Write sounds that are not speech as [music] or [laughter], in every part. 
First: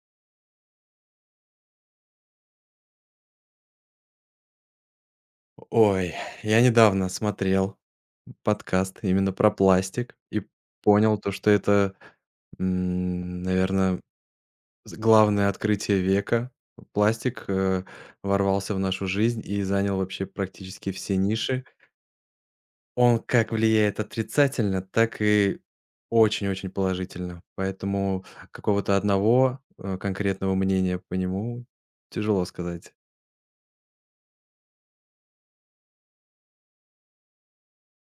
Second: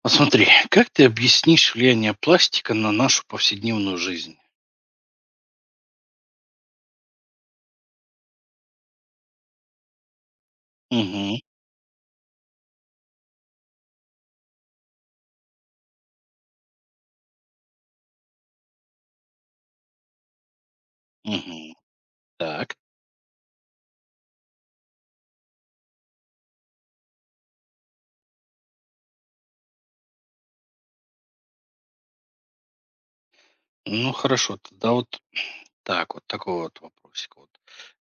Посмотри, как ты объяснишь влияние пластика на нашу повседневную жизнь? Ой, я недавно смотрел подкаст именно про пластик и понял то, Мгм, что это, наверное, главное открытие века. Пластик ворвался в нашу жизнь и занял вообще практически все ниши. мгм. Так, Он как влияет отрицательно, так и очень-очень положительно. Поэтому какого-то одного конкретного мнения по нему тяжело сказать. ну хорошо, тогда вот так вот, такой вот вопросик. Вот.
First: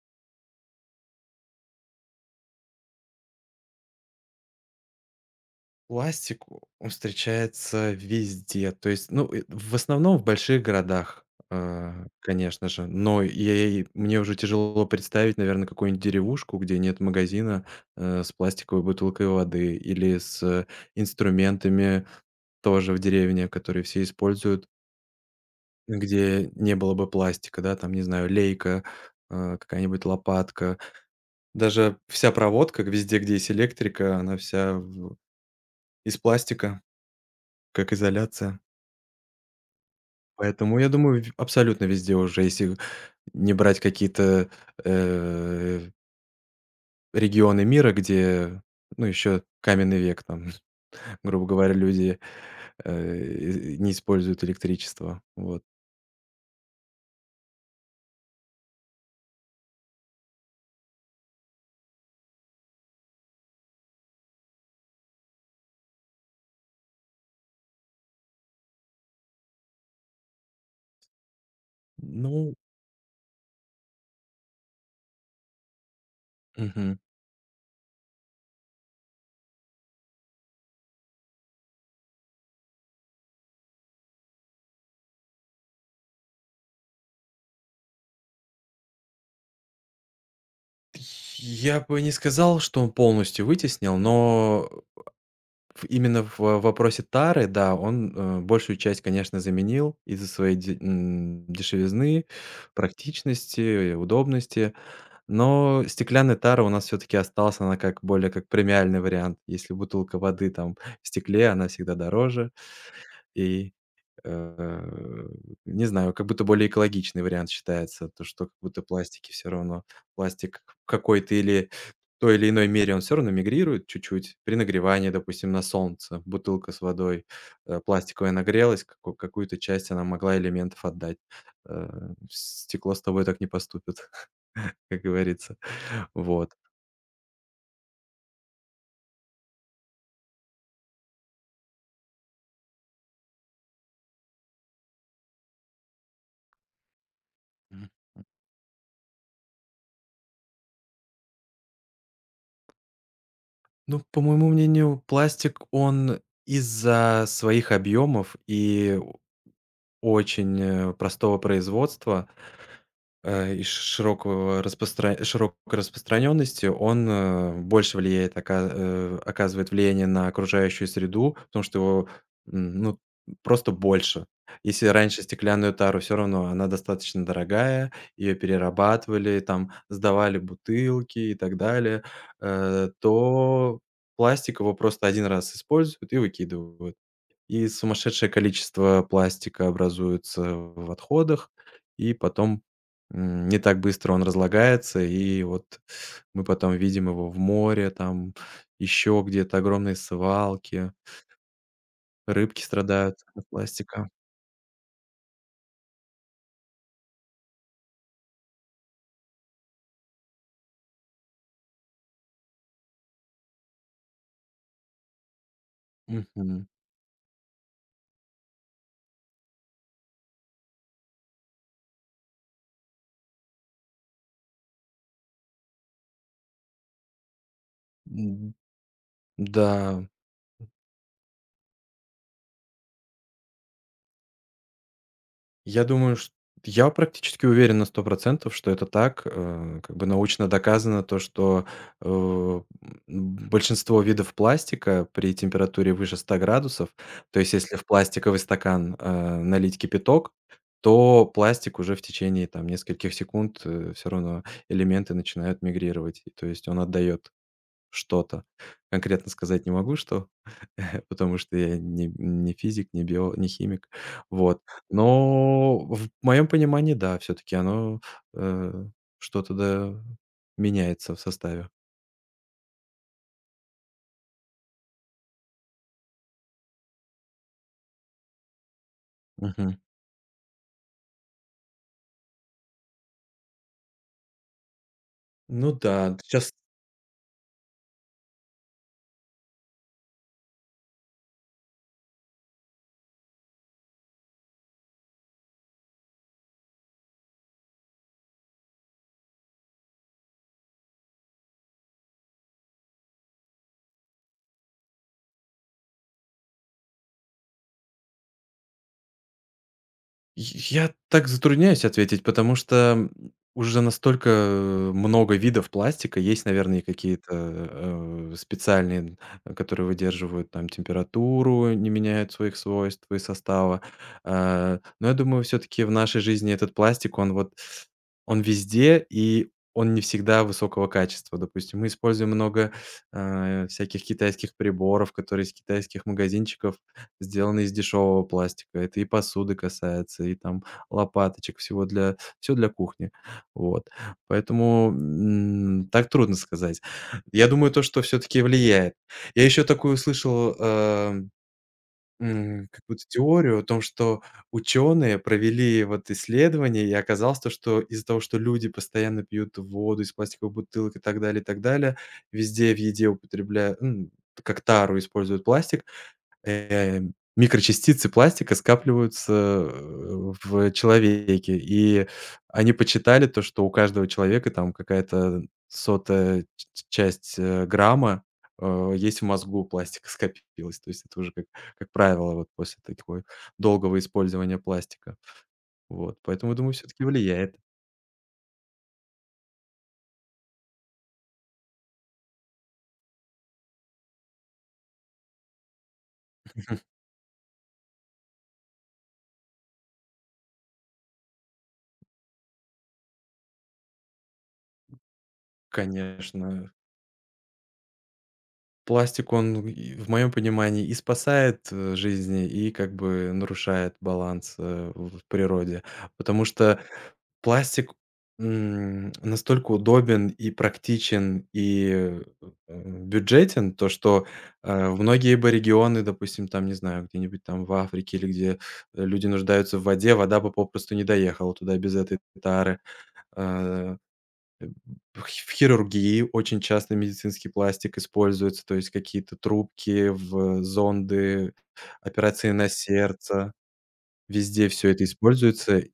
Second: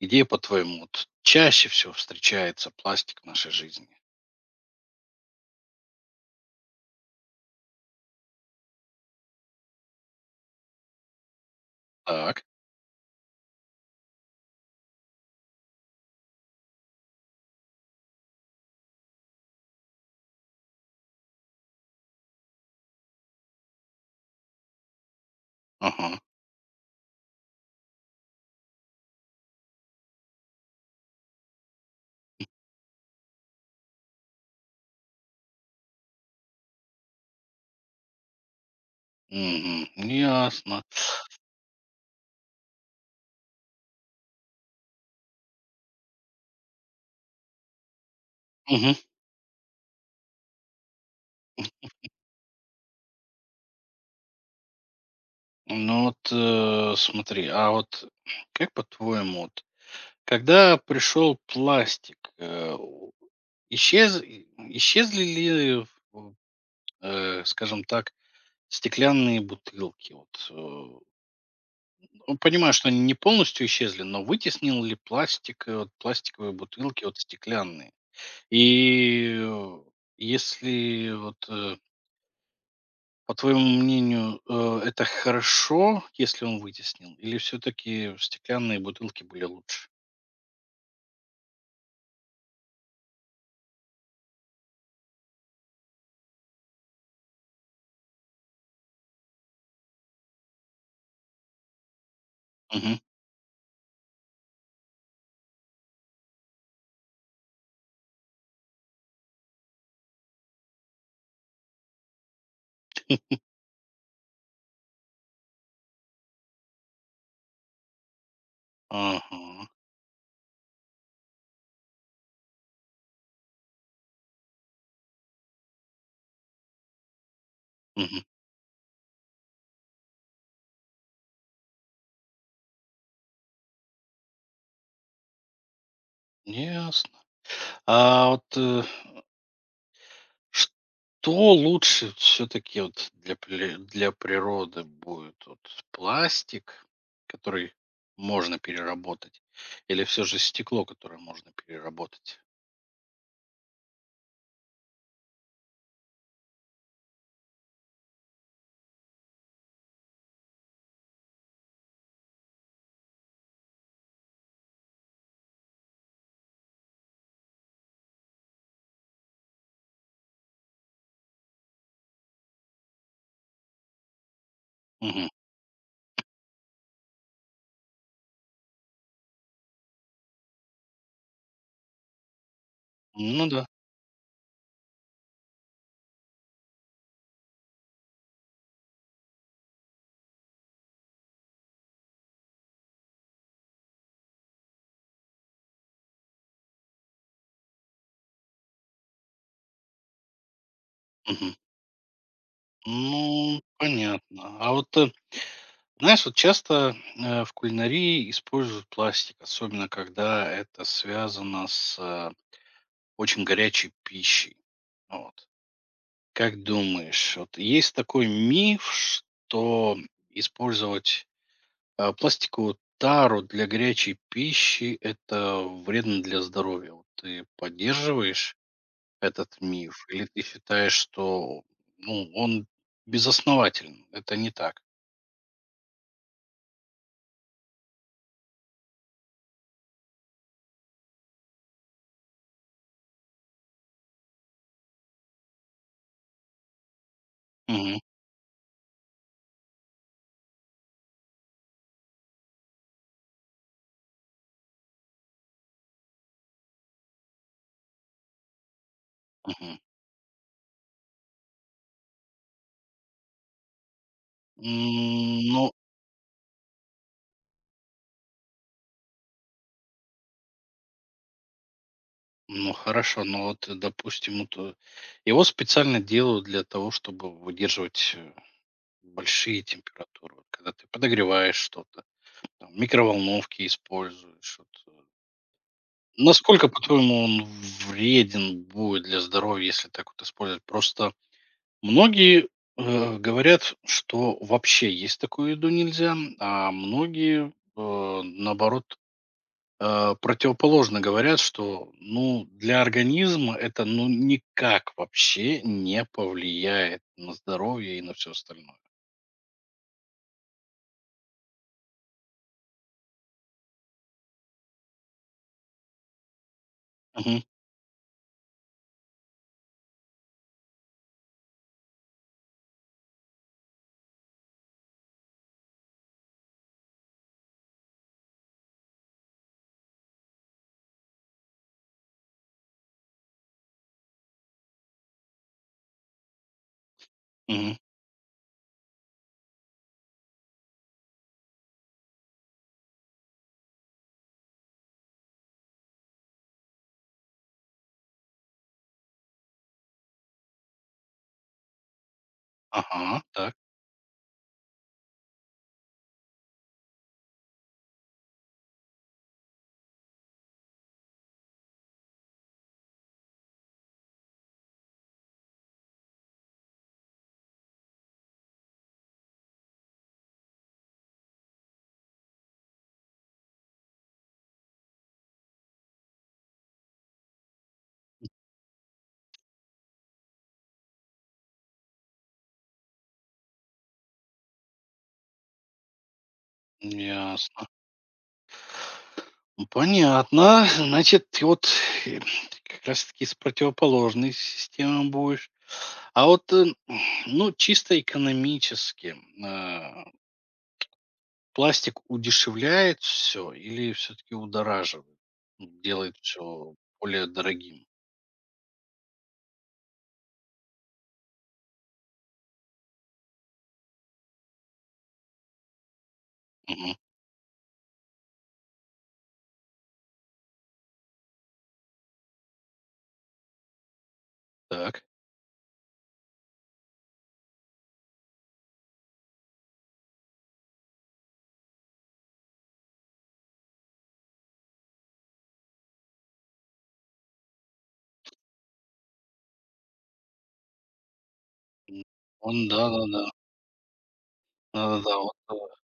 Где, по-твоему, вот чаще всего встречается пластик в нашей жизни? Пластик, он встречается везде. То есть, ну, в основном в больших городах, а, Так, конечно же. Но я и мне уже тяжело представить, наверное, какую-нибудь деревушку, где нет магазина, с пластиковой бутылкой воды или с инструментами тоже в деревне, которые все используют, ага, где не было бы пластика, да, там, не знаю, лейка, а, какая-нибудь лопатка. Даже вся проводка везде, где есть электрика, она вся в из пластика, как изоляция. мгм, Поэтому, ясно. я думаю, в абсолютно везде уже, если не брать какие-то, э, регионы мира, где, Мгм. ну, еще каменный век, там, [laughs] грубо говоря, люди, не используют электричество. Вот. Ну вот смотри, а вот как по-твоему, вот, когда пришел пластик, исчез, исчезли ли, скажем так, стеклянные бутылки. Вот, ну, Ну. понимаю, что они не полностью исчезли, но вытеснил ли пластик, вот пластиковые Мгм. бутылки, вот стеклянные? И, если вот, по твоему мнению, это хорошо, если он вытеснил, или все-таки стеклянные бутылки были лучше? Я бы не сказал, что он полностью вытеснил, но в именно в вопросе тары, да, он, большую часть, конечно, заменил из-за своей дешевизны, Мгм. практичности, удобности. Но стеклянная тара у нас все таки осталась, она как более, как премиальный вариант. Если бутылка воды там в стекле, она всегда дороже, [laughs] и Э, не знаю, как будто более экологичный вариант считается, то, что как будто Ага. Пластик в какой-то или той или иной мере, он все равно мигрирует чуть-чуть. При нагревании, допустим, на солнце, бутылка с водой, Мгм. пластиковая нагрелась, како какую-то часть она могла элементов отдать. Стекло с тобой так не поступит, [laughs] как говорится. Вот. Ясно. А вот, что лучше все-таки вот для природы будет? Вот пластик, который Мгм. можно переработать, или все же стекло, которое можно переработать? Ну, по моему мнению, пластик, он из-за своих объемов и очень, простого производства, э, и ш широкого распростра широкой распространенности, он, больше влияет, оказывает влияние на окружающую среду, потому что его, ну, просто больше. Если раньше Мгм. стеклянную тару все равно она достаточно дорогая, ее перерабатывали, там сдавали бутылки и так далее, Ну да. то пластик его просто один раз используют и выкидывают. И сумасшедшее количество пластика образуется в отходах, и потом, не так быстро он разлагается, и вот мы потом видим его в море, там еще где-то огромные свалки, Мгм. рыбки страдают от Ну, пластика. понятно. А вот, знаешь, вот часто в кулинарии используют пластик, особенно когда это связано с очень горячей пищей. Вот. Как Мгм. думаешь, вот есть такой миф, что использовать пластиковую тару для горячей пищи это вредно для здоровья? Вот ты М, поддерживаешь этот да. миф или ты считаешь, что ну, он безоснователен? Это не так. Я думаю, чт я практически уверен на 100%, что это так. Как бы научно доказано то, что, э, м, большинство видов пластика при температуре выше 100 градусов, то есть если в Мгм, пластиковый стакан, налить кипяток, то пластик уже в течение там нескольких секунд, все равно элементы начинают мигрировать. И то есть он отдает что-то. Конкретно сказать не мгм. могу, что, [laughs] потому что я не физик, не химик. Вот. М, Ну, Но в моем понимании, да, все таки оно, э, что-то да меняется в составе. ну хорошо, но вот, допустим, вот, его специально делают для того, чтобы выдерживать большие Мгм. температуры. Вот. Когда ты подогреваешь что-то, там микроволновки используешь. Вот. Ну да, сейчас. Насколько, по-твоему, он вреден будет для здоровья, если так вот использовать? Просто многие, говорят, что вообще есть такую еду нельзя, а многие, наоборот, противоположно говорят, что, ну, для организма это, ну, никак вообще не повлияет на здоровье и на все остальное. Я так затрудняюсь ответить, потому что, уже настолько, много видов пластика. Есть, наверное, и какие-то, Мгм, специальные, которые выдерживают там температуру, не меняют своих свойств и состава. А, но я думаю, все таки в нашей жизни этот пластик, он везде, и он не всегда высокого качества. Допустим, мы используем много, всяких китайских приборов, которые из китайских магазинчиков сделаны из мгм. дешевого пластика. Это и посуды касается, и там лопаточек, все для кухни. Вот. Поэтому, так трудно сказать. Я думаю, то, что все таки влияет. Я еще такую слышал, какую-то Ага, так. теорию о том, что ученые провели вот исследование, и оказалось то, что из-за того, что люди постоянно пьют воду из пластиковых бутылок и так далее, везде в еде употребляют, как тару используют пластик. Э, Микрочастицы пластика скапливаются, в человеке, и они почитали то, что у каждого человека там какая-то сотая ч ч часть, грамма, есть в мозгу, пластика скопилось. То есть это уже как правило вот после такого долгого использования пластика. Вот, поэтому, думаю, все таки влияет. Ясно. Ну, понятно. Значит, и вот, э, как раз таки с противоположной системы будешь. А вот, ну, чисто экономически, а, пластик удешевляет все или все-таки удораживает? Делает Конечно. все более дорогим? Пластик, он, и в моем понимании, и спасает, жизни, и как бы нарушает баланс, в природе. Потому что Мгм. пластик, настолько удобен и практичен, и, бюджетен, то что, в Так. многие бы регионы, допустим, там, не знаю, где-нибудь там в Африке или где люди нуждаются в воде, вода бы попросту не доехала туда без этой тары. Э, Э, в хирургии очень часто медицинский пластик используется, то есть какие-то трубки, в зонды, М. операции Он на да-да-да. сердце. Везде все это Да-да-да. Вот, используется,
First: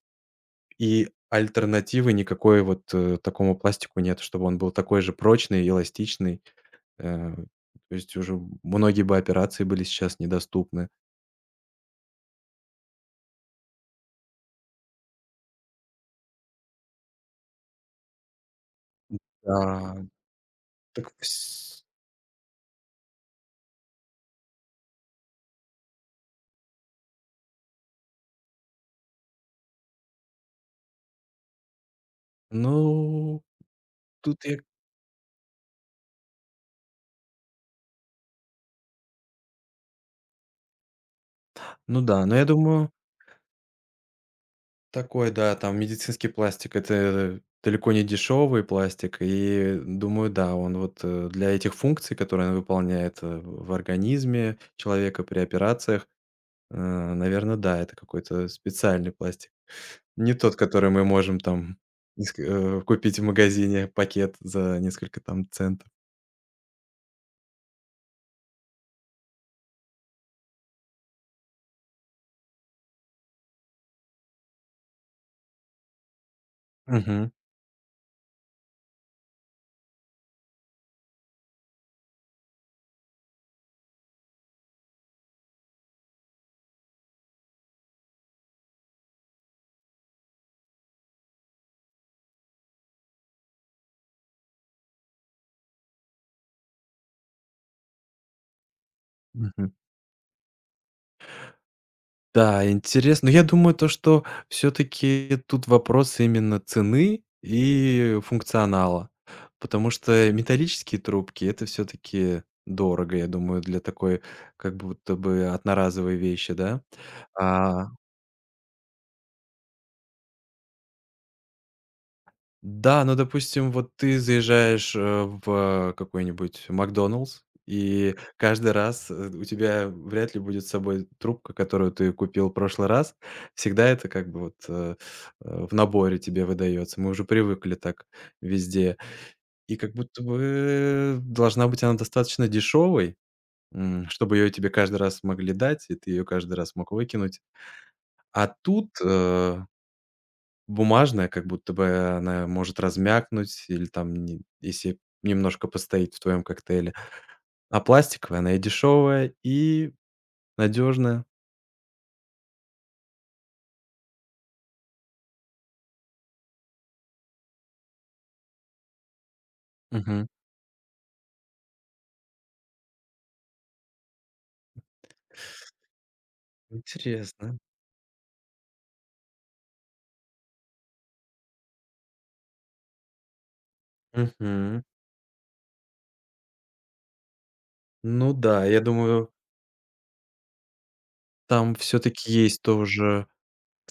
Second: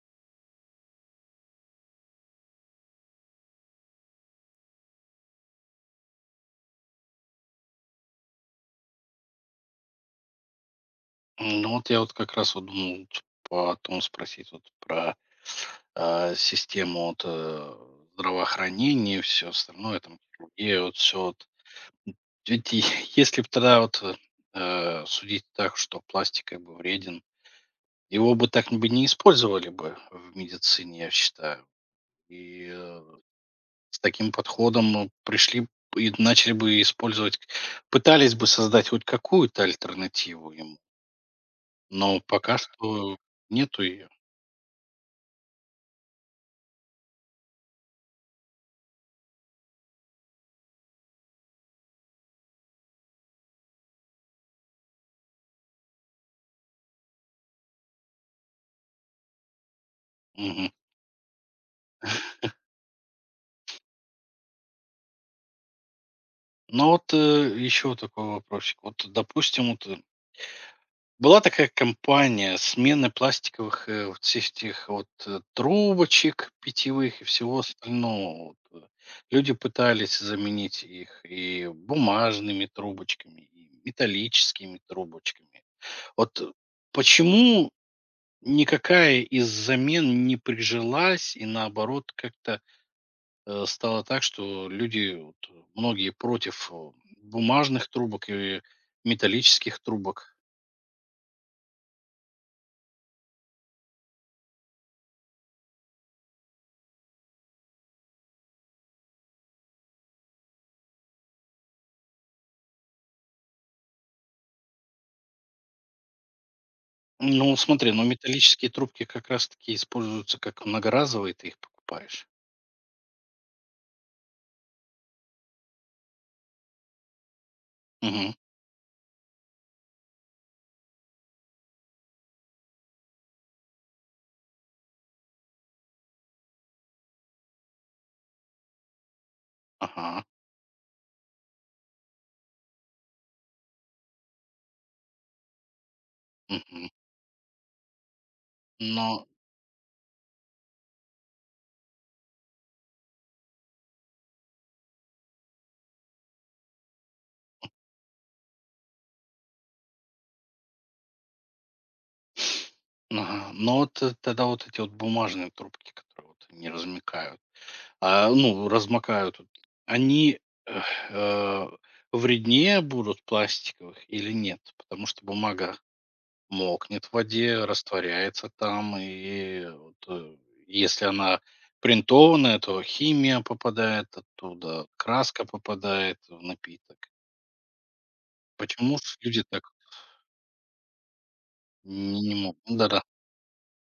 и альтернативы никакой вот, такому пластику нет, чтобы он был такой же прочный, эластичный. Э, То есть уже многие бы операции были сейчас недоступны. Ну вот я вот как раз вот думал вот потом спросить вот про систему вот, здравоохранения и все А, остальное, там, хирургия, вот так все вс вот. Ведь и [laughs] если бы тогда вот судить так, что пластик как бы вреден, его бы так бы не использовали бы в медицине, я считаю. И ну, с таким тут я, подходом пришли б и начали бы использовать, пытались бы создать хоть какую-то альтернативу ему. ну Но да, но я пока думаю. что нету. Такой, да, там медицинский пластик — это далеко не дешевый пластик. И думаю, да, он вот, для этих функций, которые он выполняет, в организме человека при операциях, наверное, да, это какой-то специальный пластик. Не тот, Мгм. который мы можем там купить в магазине пакет за несколько там центов. Ну вот, еще такой вопросик. Вот, допустим, вот, была такая компания смены пластиковых, вот всех этих вот, трубочек питьевых и Мгм. всего остального. Вот. Люди пытались заменить их и бумажными трубочками, и металлическими трубочками. Вот, почему никакая из замен не прижилась и, наоборот, как-то стало так, что люди, вот, многие против бумажных трубок и Мгм. металлических трубок. Да, интересно. Но я думаю, то, что все таки тут вопрос именно цены и функционала. Потому что металлические трубки — это все таки дорого, я думаю, для такой как будто бы одноразовой вещи, да. Ну, А, смотри, ну металлические трубки как раз-таки используются как многоразовые, ты их покупаешь. да, но, допустим, вот ты заезжаешь, в какой-нибудь "Макдоналдс", и Мгм. каждый раз, у тебя вряд ли будет с собой трубка, которую ты купил в прошлый раз. Всегда это как бы вот, в наборе тебе выдается. Мы уже привыкли так везде. И как Ага. будто бы должна быть она достаточно дешевой, чтобы ее тебе каждый раз могли дать, и ты ее каждый раз Мгм. мог выкинуть. А тут, Но, э Бумажная, как будто бы она может размякнуть или там не если немножко постоит в твоем коктейле. А пластиковая, она и дешевая, и надежная. ага. Но вот тогда вот эти вот бумажные трубки, которые вот не размыкают, а, ну, размокают, вот, Мгм. они эх, э, вреднее будут пластиковых или нет? Потому что бумага мокнет в Интересно. воде, растворяется там, и вот, если она принтованная, то химия попадает Мгм. оттуда, краска попадает в напиток. Ну да, я Почему ж думаю, люди так там не все-таки не могут? есть Да-да. тоже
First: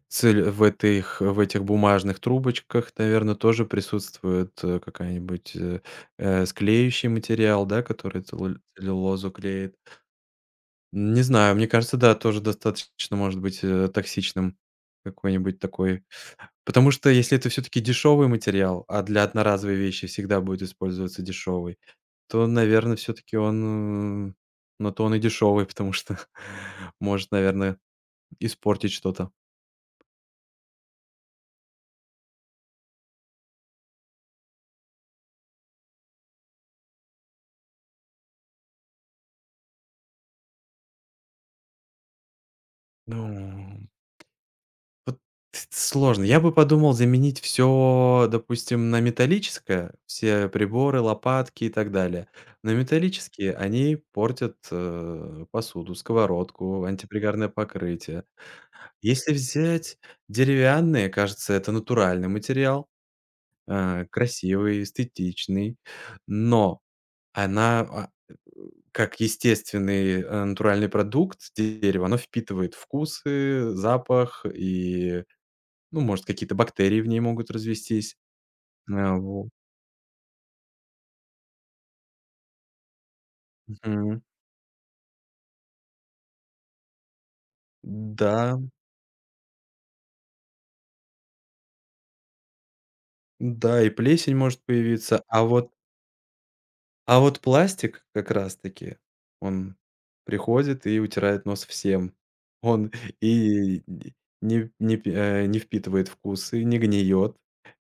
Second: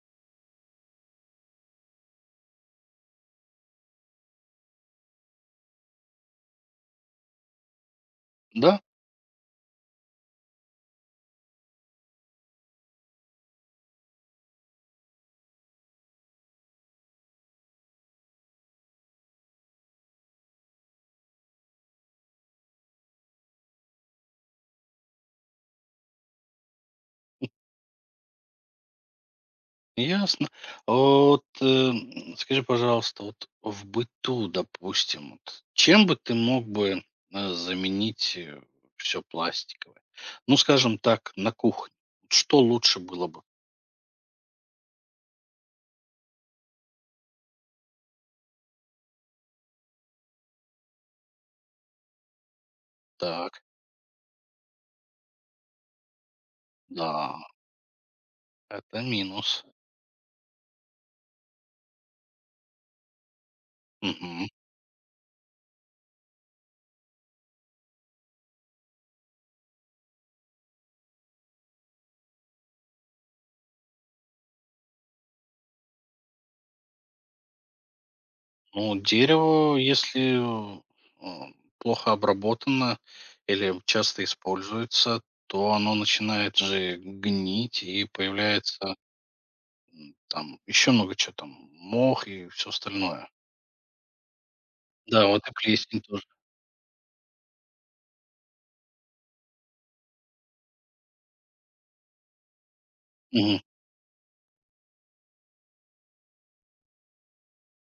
цель в этих бумажных трубочках, наверное, тоже присутствует, какая-нибудь, склеющий материал, да, который целлу Да, целлюлозу клеит. Не знаю, мне кажется, да, тоже достаточно может быть, токсичным какой-нибудь такой. Потому что если это все таки дешевый материал, а для одноразовой вещи всегда будет использоваться дешевый, то, наверное, все таки он, м, на то он и дешевый, потому что [laughs] может, наверное, испортить что-то. ясно. А вот, скажи, пожалуйста, вот в быту, допустим, вот чем бы ты мог бы, заменить, все всё пластиковое? Ну, скажем так, на кухне. Что лучше Ну. было бы? Вот сложно. Я бы подумал заменить все, допустим, на металлическое, все приборы, лопатки и так далее. На металлические, Так, они портят, посуду, сковородку, да. антипригарное покрытие. Это Если минус. взять деревянные, кажется, это натуральный материал, Мгм. красивый, эстетичный, но она, а, как естественный, натуральный продукт дерева, оно впитывает вкусы, запах и, ну, может, какие-то бактерии в ней могут развестись. Ну, А, во дерево, если а, плохо обработано или Мгм. часто используется, то оно начинает же гнить и Да, появляется там еще много чего там, мох и все остальное. да, и плесень может появиться. Да, вот А и вот плесень тоже. а вот пластик как раз таки, он приходит и утирает нос всем. Он Мгм. и не впитывает вкусы, не гниет,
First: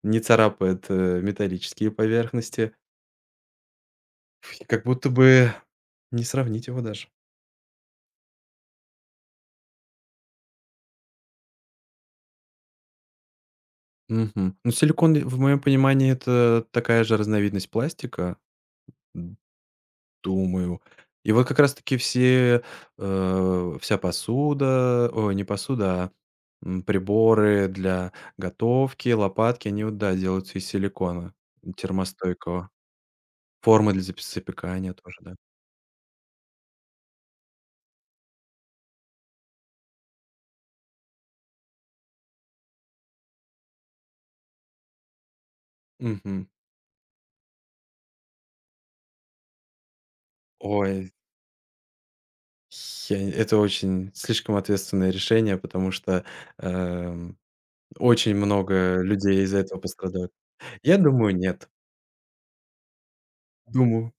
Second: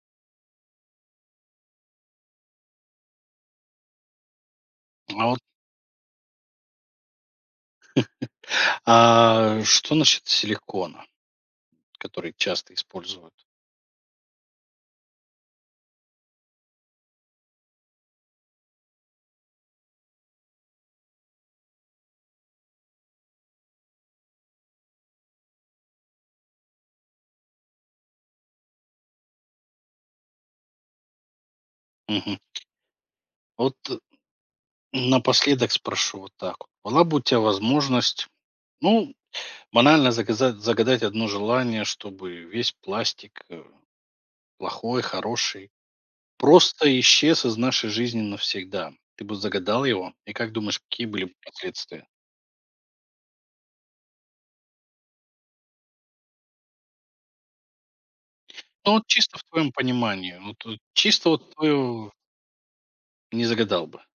не царапает, металлические поверхности. Как будто А вот бы не сравнить его даже. Что насчет силикона, который часто используют? Мгм. Ну, силикон, в моем понимании, это такая же разновидность пластика. Думаю. И вот как раз таки вся посуда, ой, не посуда, а, приборы для готовки, лопатки, они вот, да, делаются из силикона Мгм. термостойкого. Вот Формы для запи запекания тоже, да. напоследок спрошу вот так. Вот. Была бы у тебя возможность, ну, банально загадать одно желание, чтобы весь пластик, плохой, хороший, Мгм. просто исчез из нашей жизни навсегда. Ты бы загадал его, и как думаешь, какие Ой, были бы последствия? я это очень слишком ответственное решение, потому что, эм, очень Ну много вот чисто людей в из-за твоем этого пострадают. понимании, вот Я чисто думаю, вот нет. твоё не загадал бы. Думаю.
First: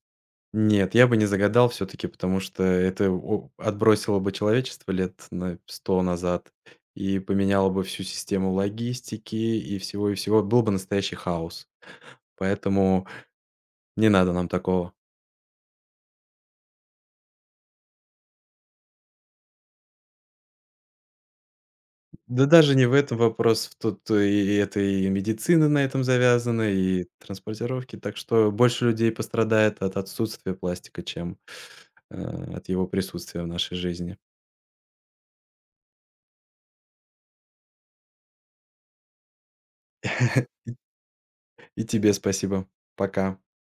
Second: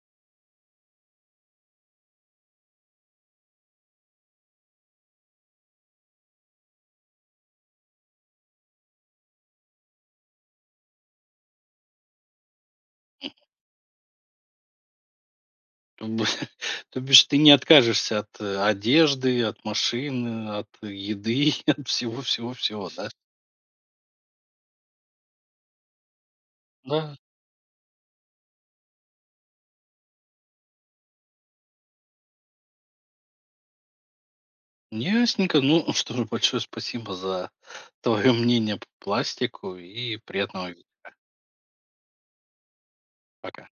Нет, я бы не загадал все-таки, потому что это отбросило бы человечество лет на 100 назад и поменяло бы всю систему логистики, и всего, и всего. Был бы настоящий хаос. Поэтому не надо нам такого. То бы [laughs] То бишь ты не откажешься от, одежды, от машины, от еды, [laughs] от Да даже не всего-всего-всего, в да? этом вопрос. В Тут, и это, и медицина на этом завязана, и Да. транспортировки. Так что больше людей пострадает от отсутствия пластика, чем э, от его присутствия в нашей жизни. Ясненько. Ну [laughs] что же, большое спасибо за твое мнение по пластику и [laughs] приятного вечера. И тебе спасибо. Пока. Пока.